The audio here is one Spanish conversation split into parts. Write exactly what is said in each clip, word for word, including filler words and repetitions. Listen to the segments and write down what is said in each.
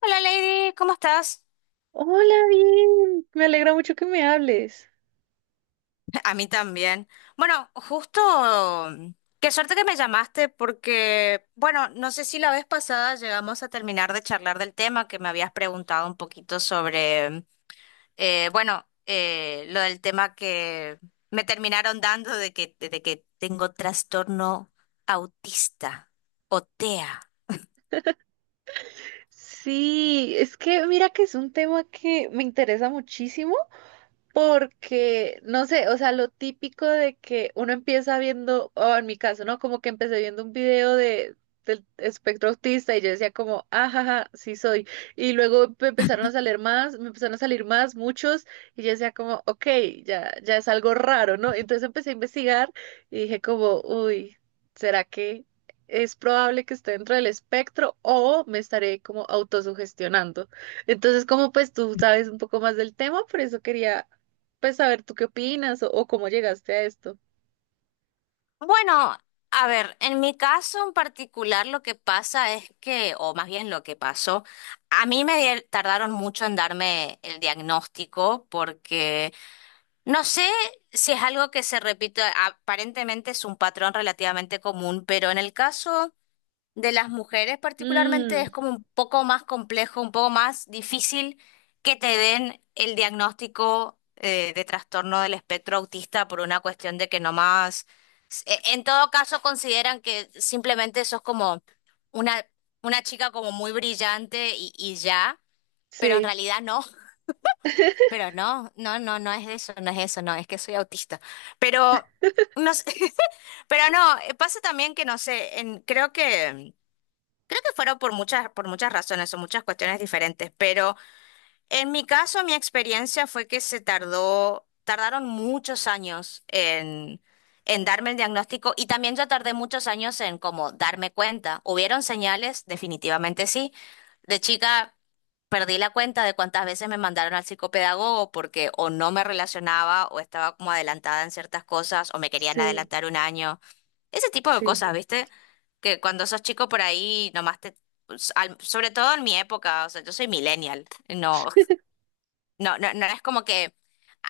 Hola, Lady, ¿cómo estás? Hola, bien. Me alegra mucho que me hables. A mí también. Bueno, justo, mm, qué suerte que me llamaste porque, bueno, no sé si la vez pasada llegamos a terminar de charlar del tema que me habías preguntado un poquito sobre, mm, eh, bueno, eh, lo del tema que me terminaron dando de que, de que tengo trastorno autista o TEA. Sí, es que mira que es un tema que me interesa muchísimo. Porque, no sé, o sea, lo típico de que uno empieza viendo, o en mi caso, ¿no? Como que empecé viendo un video de, del espectro autista y yo decía como, ajaja, sí soy. Y luego me empezaron a salir más, me empezaron a salir más, muchos, y yo decía como, ok, ya, ya es algo raro, ¿no? Entonces empecé a investigar y dije como, uy, ¿será que es probable que esté dentro del espectro o me estaré como autosugestionando? Entonces, como pues tú sabes un poco más del tema, por eso quería pues a ver, ¿tú qué opinas o, o cómo llegaste a esto? Bueno, a ver, en mi caso en particular lo que pasa es que, o más bien lo que pasó, a mí me di- tardaron mucho en darme el diagnóstico porque no sé si es algo que se repite, aparentemente es un patrón relativamente común, pero en el caso de las mujeres particularmente es Mm, como un poco más complejo, un poco más difícil que te den el diagnóstico eh, de trastorno del espectro autista por una cuestión de que nomás, e- en todo caso consideran que simplemente sos como una, una chica como muy brillante y, y ya, pero en sí, realidad no. Pero no, no, no, no es eso, no es eso, no, es que soy autista, pero... No sé. Pero no, eh, pasa también que no sé, en, creo que fueron por muchas, por muchas razones o muchas cuestiones diferentes, pero en mi caso, mi experiencia fue que se tardó, tardaron muchos años en, en darme el diagnóstico, y también yo tardé muchos años en como darme cuenta. ¿Hubieron señales? Definitivamente sí. De chica, perdí la cuenta de cuántas veces me mandaron al psicopedagogo porque o no me relacionaba o estaba como adelantada en ciertas cosas o me querían sí, adelantar un año. Ese tipo de sí, cosas, ¿viste? Que cuando sos chico por ahí nomás te... s- al- sobre todo en mi época, o sea, yo soy millennial. No, no, no, no es como que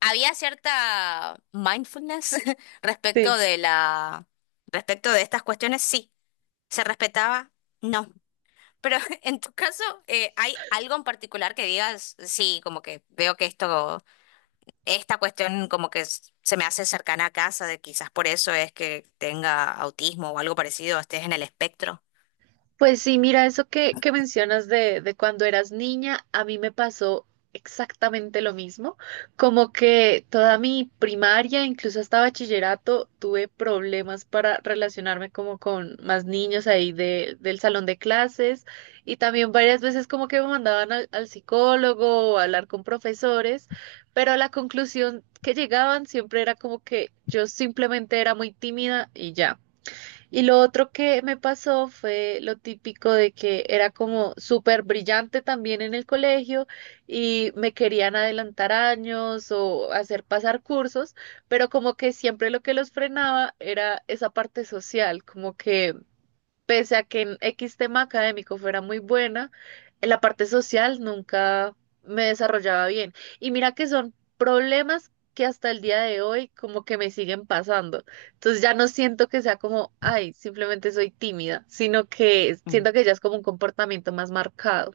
había cierta mindfulness sí. respecto de la... respecto de estas cuestiones, sí. ¿Se respetaba? No. Pero en tu caso, eh, ¿hay algo en particular que digas, sí, como que veo que esto, esta cuestión como que s- se me hace cercana a casa, de quizás por eso es que tenga autismo o algo parecido, estés en el espectro? Pues sí, mira, eso que, que mencionas de, de cuando eras niña, a mí me pasó exactamente lo mismo, como que toda mi primaria, incluso hasta bachillerato, tuve problemas para relacionarme como con más niños ahí de, del salón de clases y también varias veces como que me mandaban al, al psicólogo o a hablar con profesores, pero a la conclusión que llegaban siempre era como que yo simplemente era muy tímida y ya. Y lo otro que me pasó fue lo típico de que era como súper brillante también en el colegio y me querían adelantar años o hacer pasar cursos, pero como que siempre lo que los frenaba era esa parte social, como que pese a que en X tema académico fuera muy buena, en la parte social nunca me desarrollaba bien. Y mira que son problemas que hasta el día de hoy como que me siguen pasando. Entonces ya no siento que sea como, ay, simplemente soy tímida, sino que Mm. siento que ya es como un comportamiento más marcado.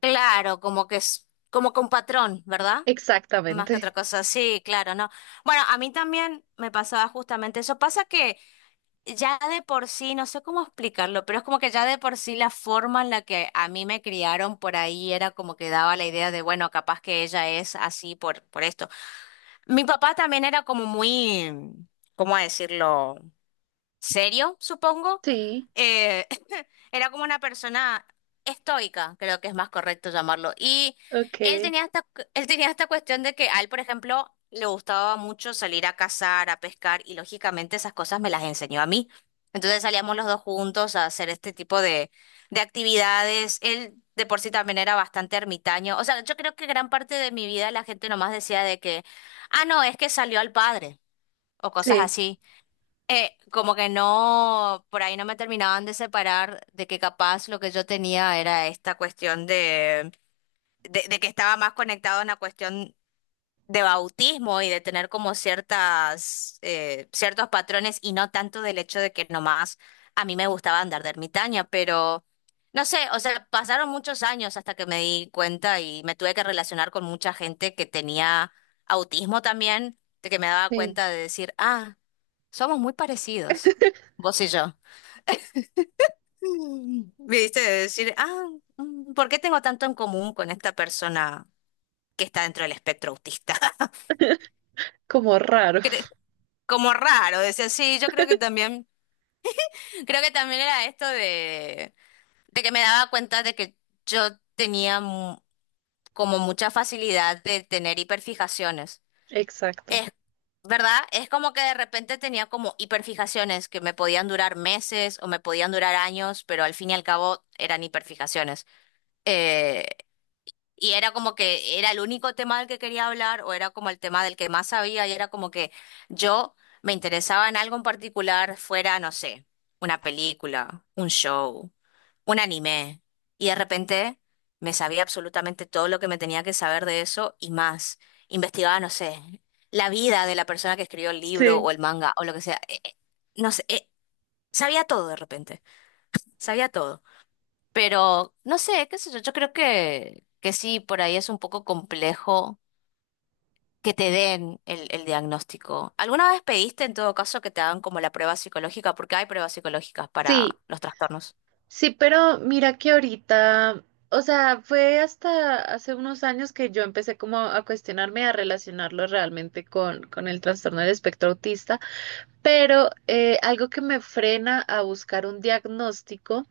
Claro, como que es como con patrón, ¿verdad? Más que otra Exactamente. cosa, sí, claro, no. Bueno, a mí también me pasaba justamente eso. Pasa que ya de por sí, no sé cómo explicarlo, pero es como que ya de por sí la forma en la que a mí me criaron por ahí era como que daba la idea de, bueno, capaz que ella es así por, por esto. Mi papá también era como muy, ¿cómo decirlo? Serio, supongo. Sí, Eh, era como una persona estoica, creo que es más correcto llamarlo. Y él ok, tenía esta, cu- él tenía esta cuestión de que a él, por ejemplo, le gustaba mucho salir a cazar, a pescar, y lógicamente esas cosas me las enseñó a mí. Entonces salíamos los dos juntos a hacer este tipo de, de actividades. Él de por sí también era bastante ermitaño. O sea, yo creo que gran parte de mi vida la gente nomás decía de que, ah, no, es que salió al padre, o cosas sí, así. Eh, como que no, por ahí no me terminaban de separar de que capaz lo que yo tenía era esta cuestión de, de, de que estaba más conectado en la cuestión de bautismo y de tener como ciertas, eh, ciertos patrones y no tanto del hecho de que nomás a mí me gustaba andar de ermitaña, pero no sé, o sea, pasaron muchos años hasta que me di cuenta y me tuve que relacionar con mucha gente que tenía autismo también, de que me daba sí. cuenta de decir, ah. Somos muy parecidos, vos y yo. Mm, ¿viste? De decir, ah, mm, ¿por qué tengo tanto en común con esta persona que está dentro del espectro autista? Como raro. Cre- Como raro, decía, sí, yo creo que también, creo que también era esto de, de que me daba cuenta de que yo tenía mu- como mucha facilidad de tener hiperfijaciones. Exacto. Es ¿Verdad? Es como que de repente tenía como hiperfijaciones que me podían durar meses o me podían durar años, pero al fin y al cabo eran hiperfijaciones. Eh, y era como que era el único tema del que quería hablar o era como el tema del que más sabía y era como que yo me interesaba en algo en particular, fuera, no sé, una película, un show, un anime. Y de repente me sabía absolutamente todo lo que me tenía que saber de eso y más. Investigaba, no sé, la vida de la persona que escribió el libro Sí. o el manga o lo que sea. Eh, eh, no sé, eh, sabía todo de repente, sabía todo. Pero no sé, qué sé yo, yo creo que, que sí, por ahí es un poco complejo que te den el, el diagnóstico. ¿Alguna vez pediste en todo caso que te hagan como la prueba psicológica? Porque hay pruebas psicológicas Sí, para los trastornos. sí, pero mira que ahorita, o sea, fue hasta hace unos años que yo empecé como a cuestionarme, a relacionarlo realmente con, con el trastorno del espectro autista, pero eh, algo que me frena a buscar un diagnóstico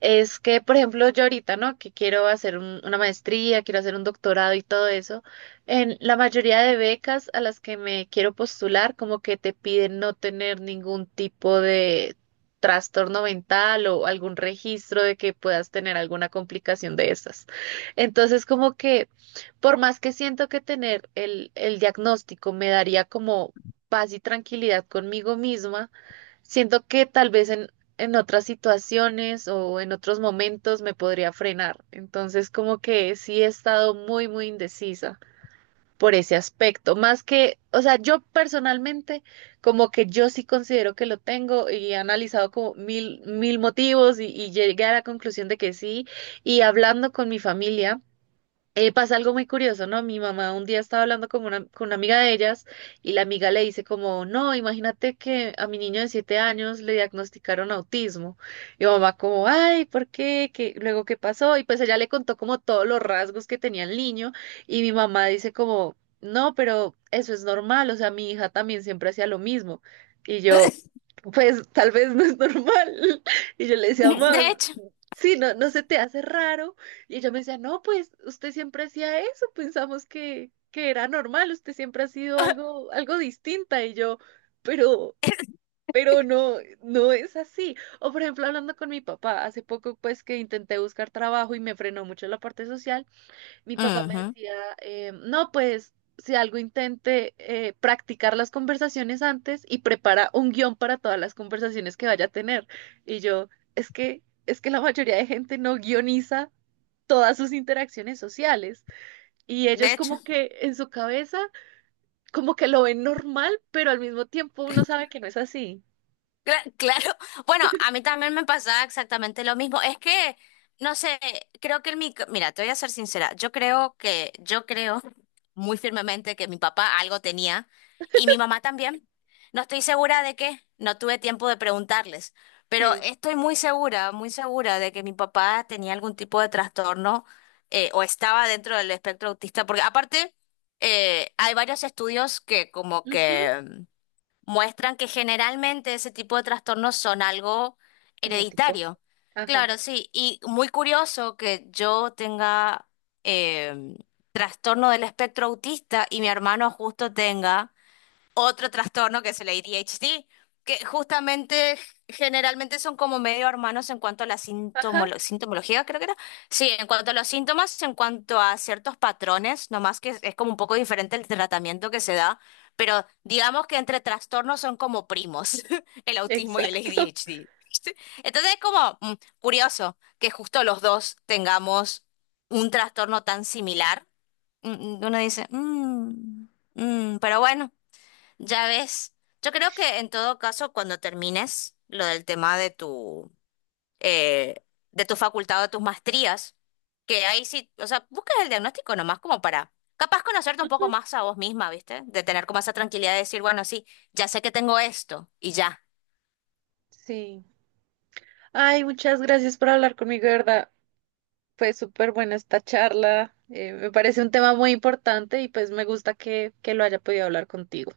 es que, por ejemplo, yo ahorita, ¿no? Que quiero hacer un- una maestría, quiero hacer un doctorado y todo eso. En la mayoría de becas a las que me quiero postular, como que te piden no tener ningún tipo de trastorno mental o algún registro de que puedas tener alguna complicación de esas. Entonces, como que, por más que siento que tener el, el diagnóstico me daría como paz y tranquilidad conmigo misma. Siento que tal vez en, en otras situaciones o en otros momentos me podría frenar. Entonces, como que sí he estado muy, muy indecisa por ese aspecto. Más que, o sea, yo personalmente, como que yo sí considero que lo tengo y he analizado como mil, mil motivos y, y llegué a la conclusión de que sí. Y hablando con mi familia eh, pasa algo muy curioso, ¿no? Mi mamá un día estaba hablando con una, con una amiga de ellas y la amiga le dice como, no, imagínate que a mi niño de siete años le diagnosticaron autismo. Y mamá como, ay, ¿por qué? ¿Qué? Luego, ¿qué pasó? Y pues ella le contó como todos los rasgos que tenía el niño y mi mamá dice como, no, pero eso es normal, o sea, mi hija también siempre hacía lo mismo. Y yo, pues tal vez no es normal. Y yo le decía, De mamá, hecho. sí, no, no se te hace raro. Y ella me decía, no, pues usted siempre hacía eso, pensamos que, que era normal, usted siempre ha sido algo, algo distinta. Y yo, pero, pero no, no es así. O por ejemplo, hablando con mi papá, hace poco pues que intenté buscar trabajo y me frenó mucho la parte social, mi papá me Ujú. decía, eh, no, pues si algo intente eh, practicar las conversaciones antes y prepara un guión para todas las conversaciones que vaya a tener. Y yo, es que, es que la mayoría de gente no guioniza todas sus interacciones sociales. Y De ellos hecho. como que en su cabeza, como que lo ven normal, pero al mismo tiempo uno sabe que no es así. Cla- Claro, bueno, a mí también me pasaba exactamente lo mismo. Es que, no sé, creo que el mi, mira, te voy a ser sincera, yo creo que, yo creo muy firmemente que mi papá algo tenía y mi mamá también. No estoy segura de qué, no tuve tiempo de preguntarles, pero Sí. estoy muy segura, muy segura de que mi papá tenía algún tipo de trastorno, eh, o estaba dentro del espectro autista, porque aparte eh, hay varios estudios que como Ujú. que muestran que generalmente ese tipo de trastornos son algo Genético. hereditario. Ajá. Claro, sí, y muy curioso que yo tenga eh, trastorno del espectro autista y mi hermano justo tenga otro trastorno que es el A D H D, que justamente generalmente son como medio hermanos en cuanto a la Ajá. sintomolo- sintomología, creo que era. Sí, en cuanto a los síntomas, en cuanto a ciertos patrones, nomás que es, es como un poco diferente el tratamiento que se da, pero digamos que entre trastornos son como primos, el autismo y el Exacto. A D H D. ¿Viste? Entonces es como mm, curioso que justo los dos tengamos un trastorno tan similar. Mm, mm, Uno dice, "Mm, mm", pero bueno. Ya ves, yo creo que en todo caso, cuando termines lo del tema de tu, eh, de tu facultad o de tus maestrías, que ahí sí, o sea, buscas el diagnóstico nomás como para, capaz conocerte un poco Ujú. más a vos misma, ¿viste? De tener como esa tranquilidad de decir, bueno, sí, ya sé que tengo esto y ya. Sí. Ay, muchas gracias por hablar conmigo, de verdad. Fue súper buena esta charla. Eh, me parece un tema muy importante y pues me gusta que, que lo haya podido hablar contigo.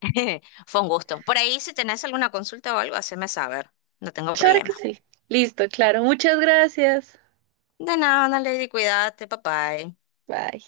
Fue un gusto. Por ahí, si tenés alguna consulta o algo, haceme saber. No tengo Claro que problema. sí. Listo, claro. Muchas gracias. De nada, Lady, cuídate, papá. Bye.